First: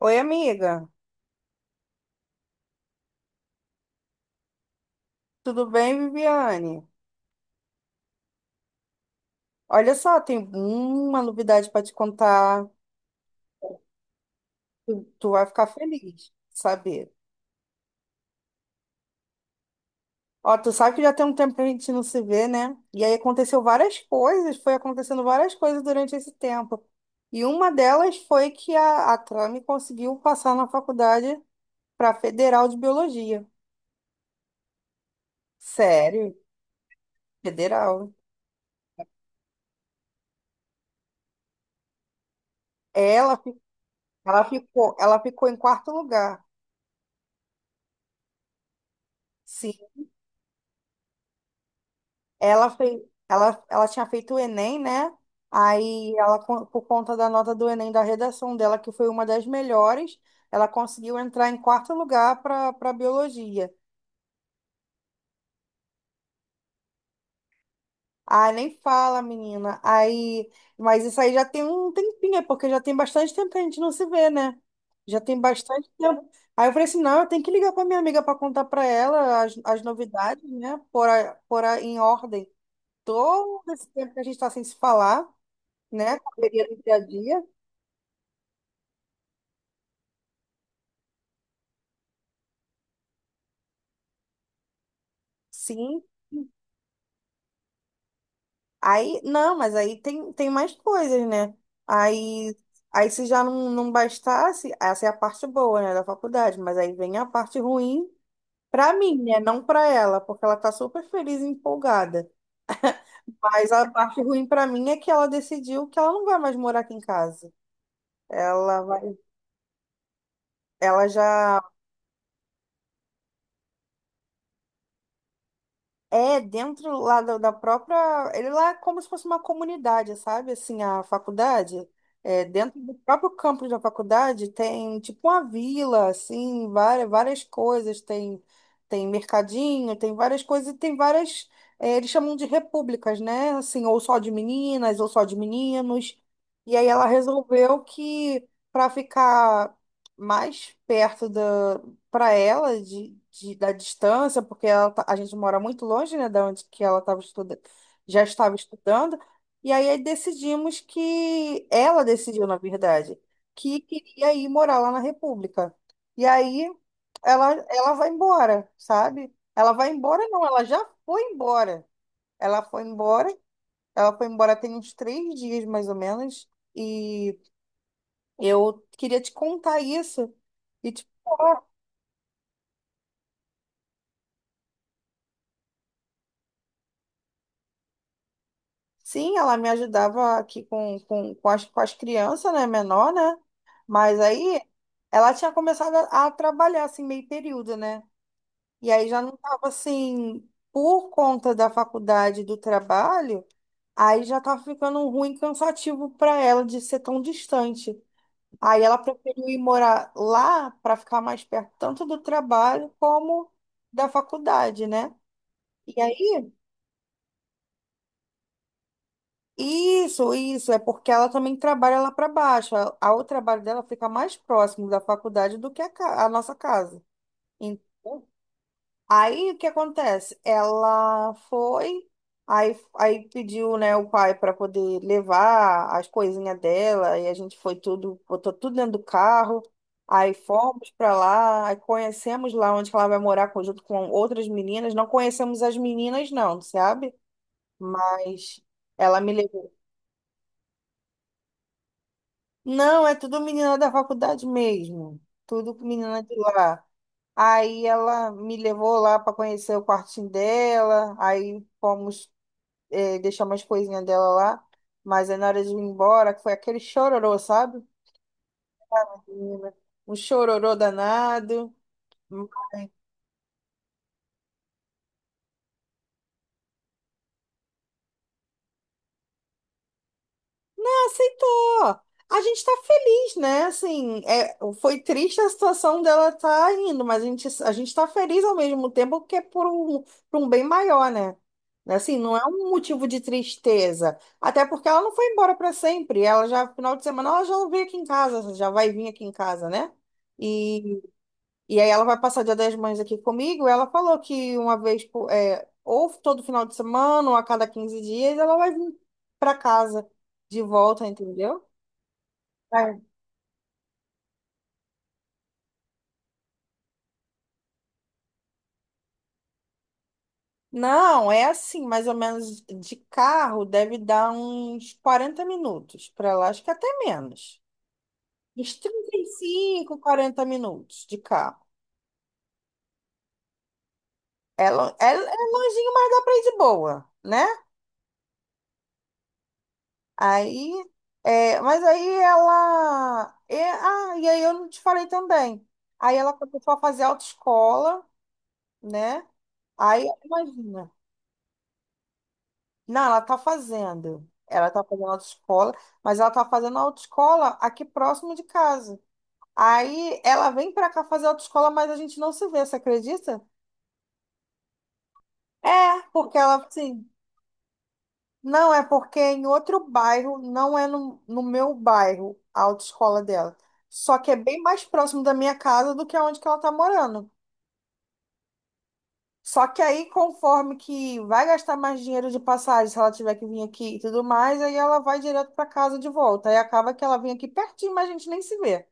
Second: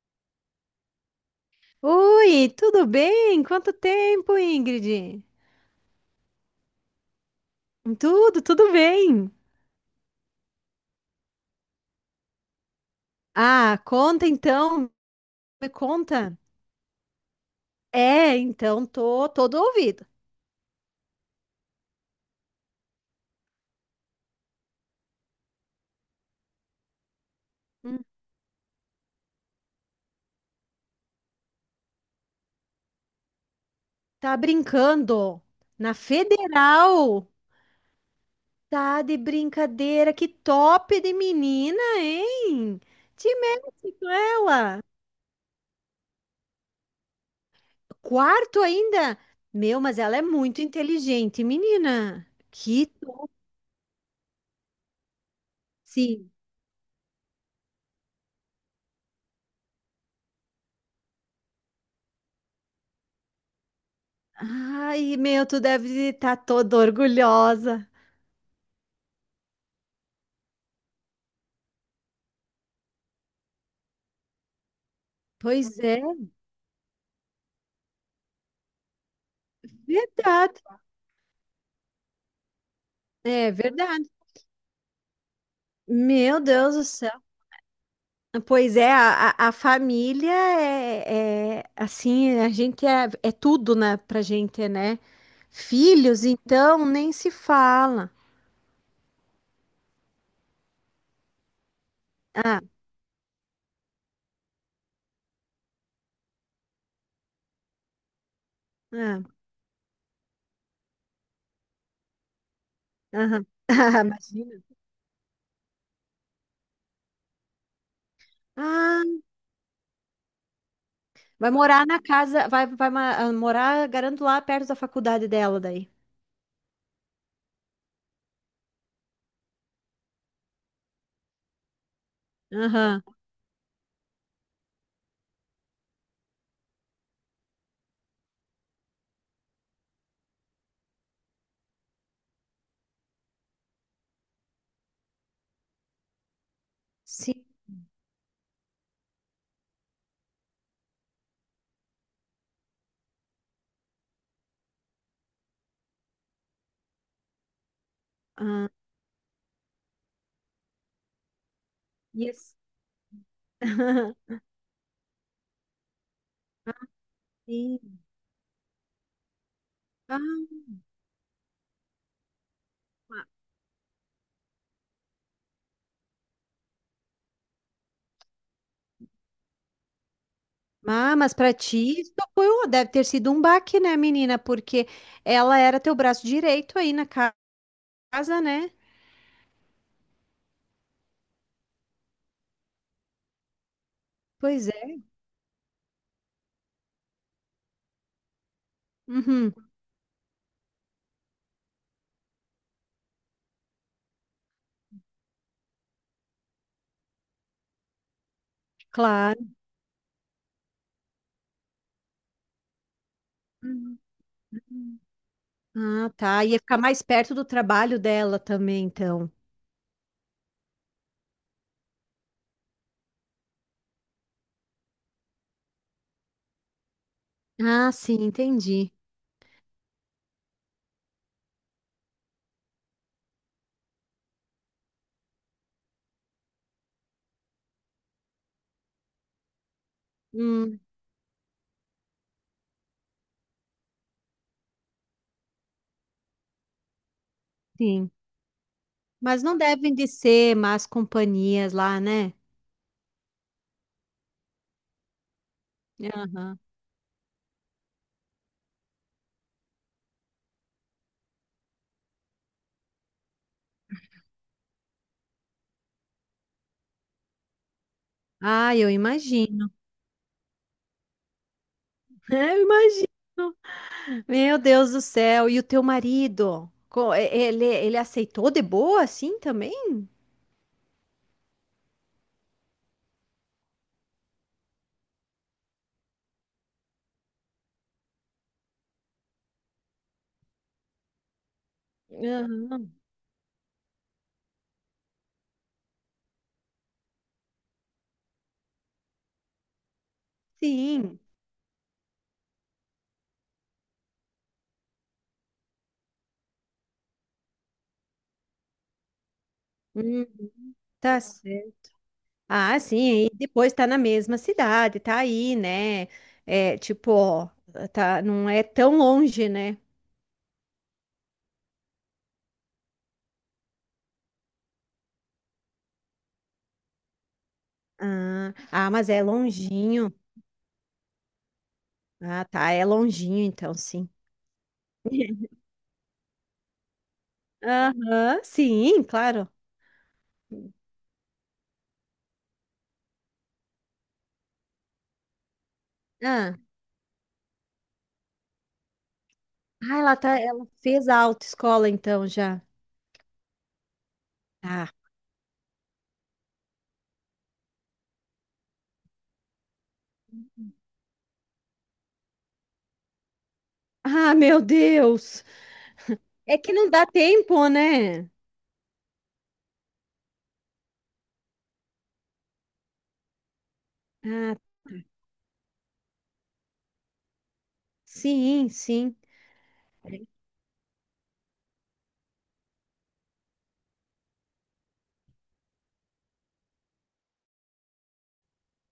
Oi, amiga. Oi, tudo bem? Quanto tempo, Ingrid? Tudo bem, Viviane? Tudo bem. Olha só, tem uma novidade para te contar. Ah, conta então, Tu vai ficar me feliz, conta. de saber. É, então tô todo ouvido. Ó, tu sabe que já tem um tempo que a gente não se vê, né? E aí aconteceu várias coisas, foi acontecendo várias coisas durante esse tempo. E uma Hum. delas foi que a Trame conseguiu passar na faculdade para Federal de Biologia. Tá brincando na Sério, Federal? Federal. Tá de brincadeira, que top de menina, hein? Te Ela, fi- mete com ela. Ela ficou em quarto lugar. Quarto ainda? Meu, Sim. mas ela é muito inteligente, menina. Ela Que fez, top. ela tinha feito o Enem, né? Aí Sim. Por conta da nota do Enem, da redação dela, que foi uma das melhores, ela conseguiu entrar em quarto lugar para para biologia. Ai, meu, tu deve estar toda orgulhosa. Ah, nem fala, menina. Aí, mas isso aí já tem um tempinho, é porque já tem bastante tempo que a gente não se vê, né? Já tem Pois bastante é, tempo. Aí eu falei assim, não, eu tenho que ligar para minha amiga para contar para ela as novidades, verdade. né? Em ordem. É Todo esse verdade. tempo que a gente está sem se falar, né? Meu Correria Deus do do dia a céu. dia, Pois é, a família é, assim, a gente é tudo, né, pra gente, né? sim. Filhos, então, nem se fala. Aí, não, mas aí tem, tem mais coisas, né? Aí, Ah, aí se já não bastasse, essa é a parte boa, né, da faculdade, mas aí vem a parte ruim pra mim, ah, né? Não pra ela, porque ela tá super feliz e empolgada. aham. Mas a Ah, parte ruim imagina. pra mim é que ela decidiu que ela não vai mais morar aqui em casa. Ela vai, Ah, ela vai já... morar na casa, morar, garanto, lá perto da faculdade dela daí. É, dentro lá da própria. Ele lá é como se fosse uma comunidade, sabe? Assim, a faculdade. É, dentro do Aham. próprio campus da faculdade tem tipo uma vila, assim, várias coisas. Tem, tem mercadinho, tem várias coisas, e tem várias. É, eles chamam de repúblicas, né? Assim, ou só de meninas, ou só de meninos. E aí ela Sim. resolveu que para ficar mais perto para ela da distância, porque ela tá... a gente mora muito longe, né, da onde que ela estava estudando, já estava Ah, estudando, e aí decidimos que ela decidiu, yes. na verdade, que queria ir morar lá na República. E aí ela vai embora, sabe? Ela vai embora, não, Ah, ela já foi embora. Ela foi ma- embora, ela foi embora tem uns 3 dias mais ou menos, e eu queria te contar isso. E tipo... mas pra ti isso deve ter sido um baque, né, menina? Porque ela era teu braço direito aí casa, né? Sim, ela me ajudava aqui com as crianças, né, menor, né? Mas aí Pois é. ela tinha começado a trabalhar, assim, meio período, né? E aí já não Uhum, estava, assim, por conta da faculdade, do trabalho, aí já estava ficando ruim, cansativo para ela de ser tão distante. Aí ela claro. preferiu ir morar lá para ficar mais perto, tanto do trabalho como Uhum. da faculdade, né? E Ah, tá. aí. Ia ficar mais perto do trabalho dela também, então. Isso, é porque ela também trabalha lá para baixo. O trabalho dela fica mais próximo da faculdade do que a nossa casa. Ah, sim, Então, entendi. aí o que acontece? Ela foi, aí, aí pediu, né, o pai para poder levar as coisinhas dela, e a gente foi tudo, botou tudo dentro do carro. Aí Hum, fomos para lá, aí conhecemos lá onde que ela vai morar junto com outras meninas. Não conhecemos as meninas, não, sabe? sim. Mas ela me Mas não levou. devem de ser más companhias lá, né? Não, é tudo menina da faculdade mesmo. Tudo com menina de Aham. lá. Aí ela me levou lá para conhecer o quartinho dela. Aí fomos deixar umas coisinhas dela lá. Mas aí na hora de ir embora, que foi aquele chororô, sabe? Ah, eu imagino. Menina, um chororô danado. Eu imagino. Meu Deus do céu, e o teu marido? Ele, ele aceitou de boa assim também? Aceitou. A gente tá feliz, né? Assim, é, foi triste a situação dela tá indo, mas a gente tá feliz ao mesmo tempo porque é por um bem maior, né? Assim, não é um Aham. motivo de tristeza. Até porque ela não foi embora para sempre. Ela já, final de semana, ela já veio aqui em casa, já vai vir aqui em casa, né? Sim. E aí ela vai passar Dia das Mães aqui comigo. Ela falou que uma vez, é, ou todo final de semana, ou a cada 15 dias, ela vai vir para casa Hum, de volta, tá entendeu? certo. Ah, É. sim, e depois tá na mesma cidade, tá aí, né? É, tipo, ó, tá, não é tão longe, né? Não, é assim, mais ou menos de carro deve dar uns 40 minutos para lá, acho que até menos. Ah, Uns ah, mas trinta é e cinco longinho. quarenta minutos de carro. Ah, tá, é longinho então, sim. É, é, é longinho, mas dá para ir de boa, né? Aham, sim, claro. Aí, é, mas aí ela... é, ah, e aí eu não te falei também. Aí ela Ah, começou a fazer autoescola, né? ah, Aí, ela imagina. fez a autoescola então já. Não, ela tá fazendo. Ela tá Ah, fazendo autoescola, mas ela tá fazendo autoescola aqui próximo de casa. Aí ela vem pra cá fazer autoescola, mas a gente não se vê, você acredita? ah, meu Deus! É, porque ela, É que não dá assim... tempo, né? Não, é porque é em outro bairro, não é no meu bairro, a autoescola dela. Só que é Ah, bem mais próximo da minha casa do que onde que ela tá morando. sim, sim. Só que aí, conforme que vai gastar mais dinheiro de passagem, se ela tiver que vir aqui e tudo mais, aí ela vai direto para casa de volta. Aí acaba que ela vem aqui pertinho, mas a gente nem se vê.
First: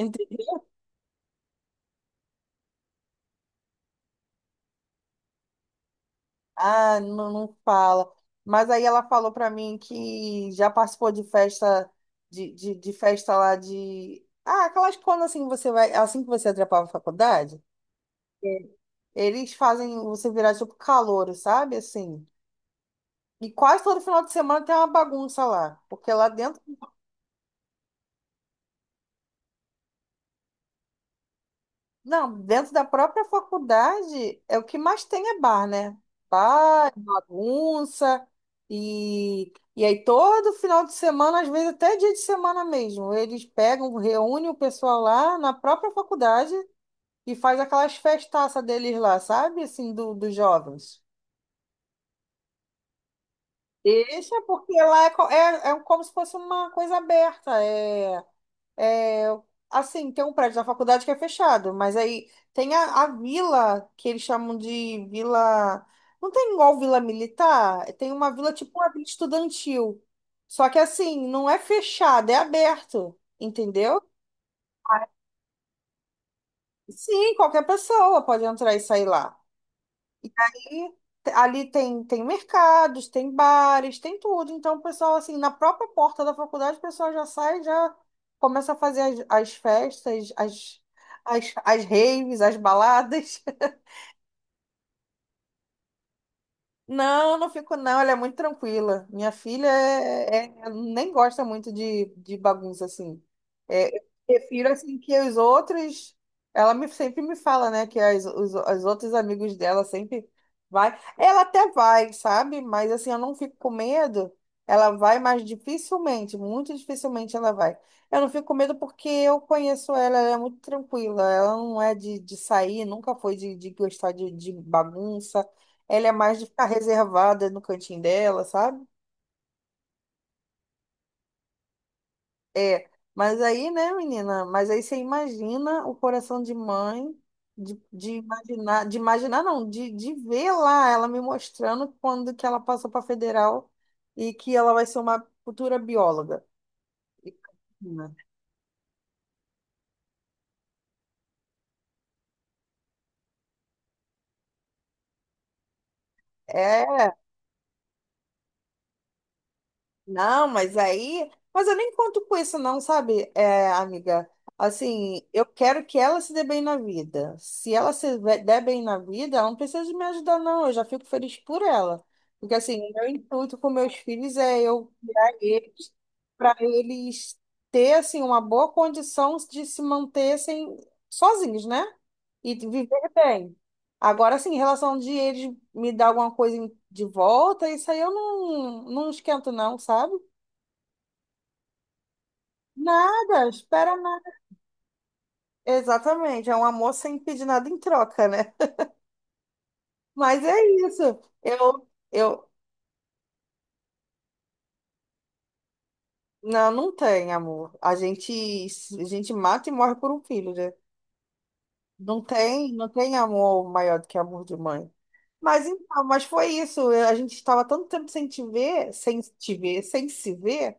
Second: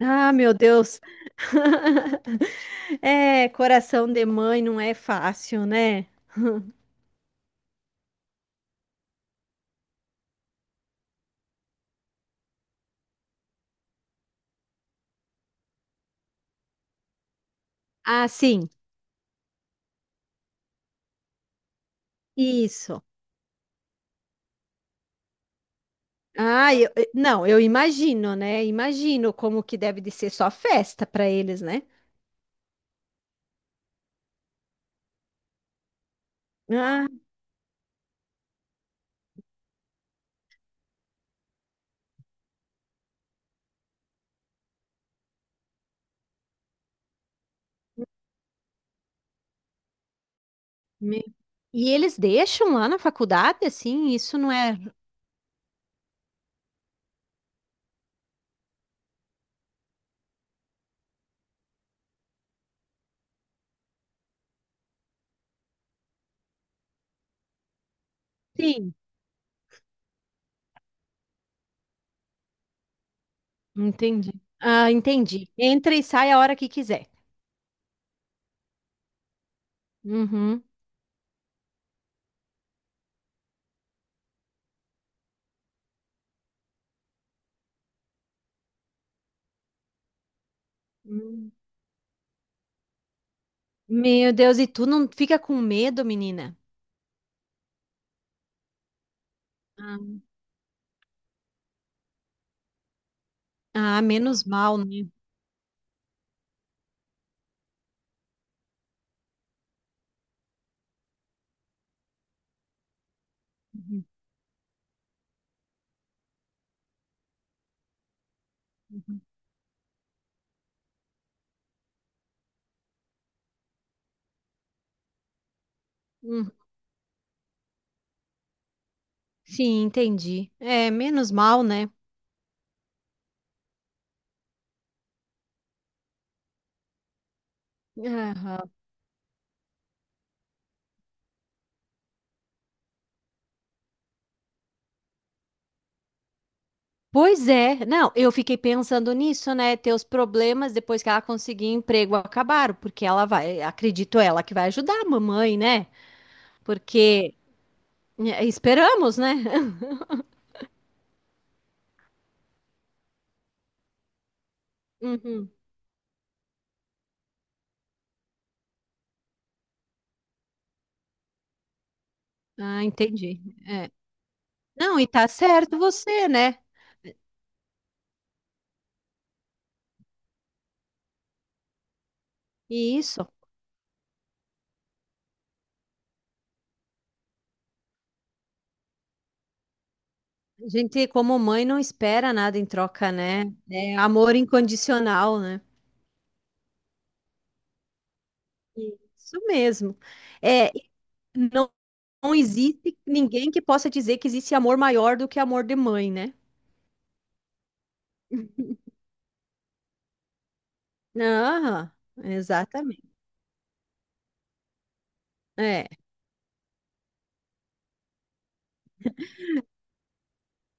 Ah, meu Deus. É, coração de mãe não é fácil, né? Ah, não fala. Mas aí ela falou pra mim que já participou de festa, de festa lá de... Ah, aquelas quando assim você vai, é assim que você atrapalha a faculdade. Ah, É. sim, Eles fazem você virar tipo calouro, sabe? Assim. isso. E quase todo final de semana tem uma bagunça lá. Porque lá dentro... Não, eu imagino, né? Imagino como que deve de ser só festa para eles, né? Não, dentro da própria faculdade, é o que mais tem é bar, né? Bar, Ah, bagunça, e aí todo final de semana, às vezes até dia de semana mesmo, eles pegam, reúnem o pessoal lá na própria faculdade e faz aquelas festaças deles lá, sabe? Assim, do, dos jovens. me- e eles deixam lá na faculdade, assim? Isso Deixa, não porque é. lá é, é, é como se fosse uma coisa aberta, é. É, assim, tem um prédio da faculdade que é fechado, mas aí tem a vila, que eles chamam de vila. Não tem igual vila militar, é, tem uma vila tipo uma Sim, vila estudantil. Só que assim, não é fechado, é aberto, entendeu? entendi. Ah, entendi. Entra e sai a hora que quiser. Sim, qualquer pessoa pode entrar e sair lá. E Uhum. aí, ali tem, tem mercados, tem bares, tem tudo. Então, o pessoal, assim, na própria porta da faculdade, o pessoal já sai, já começa a fazer as raves, as baladas. Meu Deus, e tu não fica com medo, menina? Não, não fico não, ela é muito tranquila. Minha filha Ah, é, nem gosta muito de bagunça assim. É, ah, eu menos prefiro mal, assim né? que os outros, ela me, sempre me fala, né, que os outros amigos dela sempre vai. Ela até vai, sabe? Mas assim, eu não fico com Uhum, medo. Ela vai, mas dificilmente, muito dificilmente ela vai. Eu não fico com medo porque uhum. eu conheço ela, ela é muito tranquila. Ela não é de sair, nunca foi de gostar de bagunça. Ela é mais de Hum, ficar reservada no cantinho dela, sabe? sim, entendi. É, menos mal, né? É. Mas aí, né, menina? Mas aí você imagina o coração de mãe, Aham. De imaginar não, de ver lá ela me mostrando quando que ela passou para federal e que ela vai ser uma futura bióloga. E, Pois é. Não, menina, eu fiquei pensando nisso, né? Teus problemas depois que ela conseguir emprego acabaram, porque ela vai, acredito ela que vai ajudar a mamãe, né? Porque é, esperamos, né? não, mas aí... Mas eu nem conto com isso, não, sabe, é, amiga? Assim, eu Uhum. quero que ela se dê bem na vida. Se ela se ve- der bem na vida, ela não precisa de me ajudar, não. Eu já fico feliz por ela. Porque, assim, Ah, o meu entendi. intuito com meus filhos é eu Não, e tá criar certo eles você, para né? eles ter, assim, uma boa condição de se manter sem, sozinhos, né? E de E viver isso. bem. Agora, assim, em relação de eles me dar alguma coisa de volta, isso aí eu não esquento, não, sabe? A gente, como mãe, não espera nada em troca, Nada, né? É espera nada. amor incondicional, né? Exatamente, é um amor sem pedir nada em troca, né? Isso mesmo. Mas é É, isso. não, Eu, não eu, existe ninguém que possa dizer que existe amor maior do que amor de mãe, né? não, não tem amor. A gente mata e morre por um filho, né? Ah, Não tem, não exatamente. tem amor maior do que amor de mãe. Mas É, então, mas foi isso. A gente estava tanto tempo sem se ver,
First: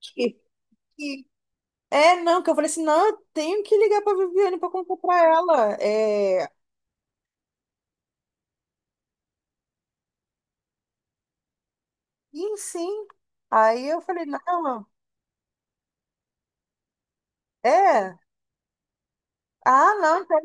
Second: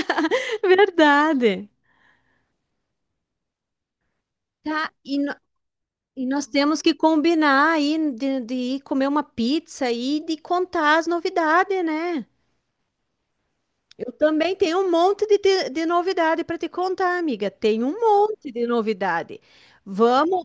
que, que- verdade. é, não, que eu falei assim, não, eu tenho que ligar para Viviane para Tá, contar e, para no- ela. e nós É, temos que combinar aí de ir comer uma pizza e de contar as novidades, né? e sim. Aí eu Eu falei, também tenho não, um monte de novidade para te contar, amiga. Tem um é. monte de novidade. Ah, não, então Vamos,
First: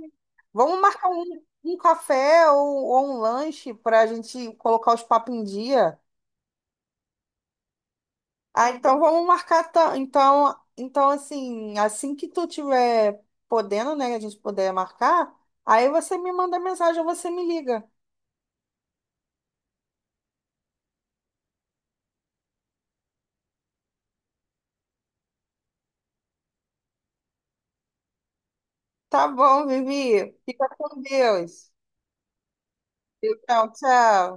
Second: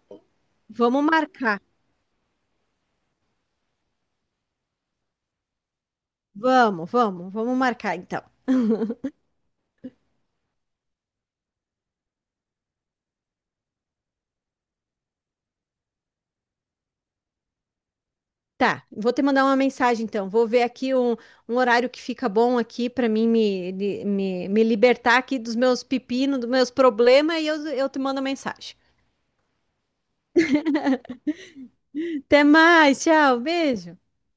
vamos vamos marcar um, marcar. um café ou um lanche para a gente colocar os papos em dia. Vamos marcar então. Ah, então vamos marcar. Então, então, assim, assim que tu tiver podendo, né, que a gente puder marcar, aí você me manda mensagem ou você me liga. Tá, vou te mandar uma mensagem então. Vou ver aqui um, um horário que fica bom aqui para mim me, me libertar aqui dos meus pepinos, dos meus problemas e eu te mando mensagem. Tá bom, Vivi. Fica com Deus. Até mais, tchau, Tchau, beijo. tchau.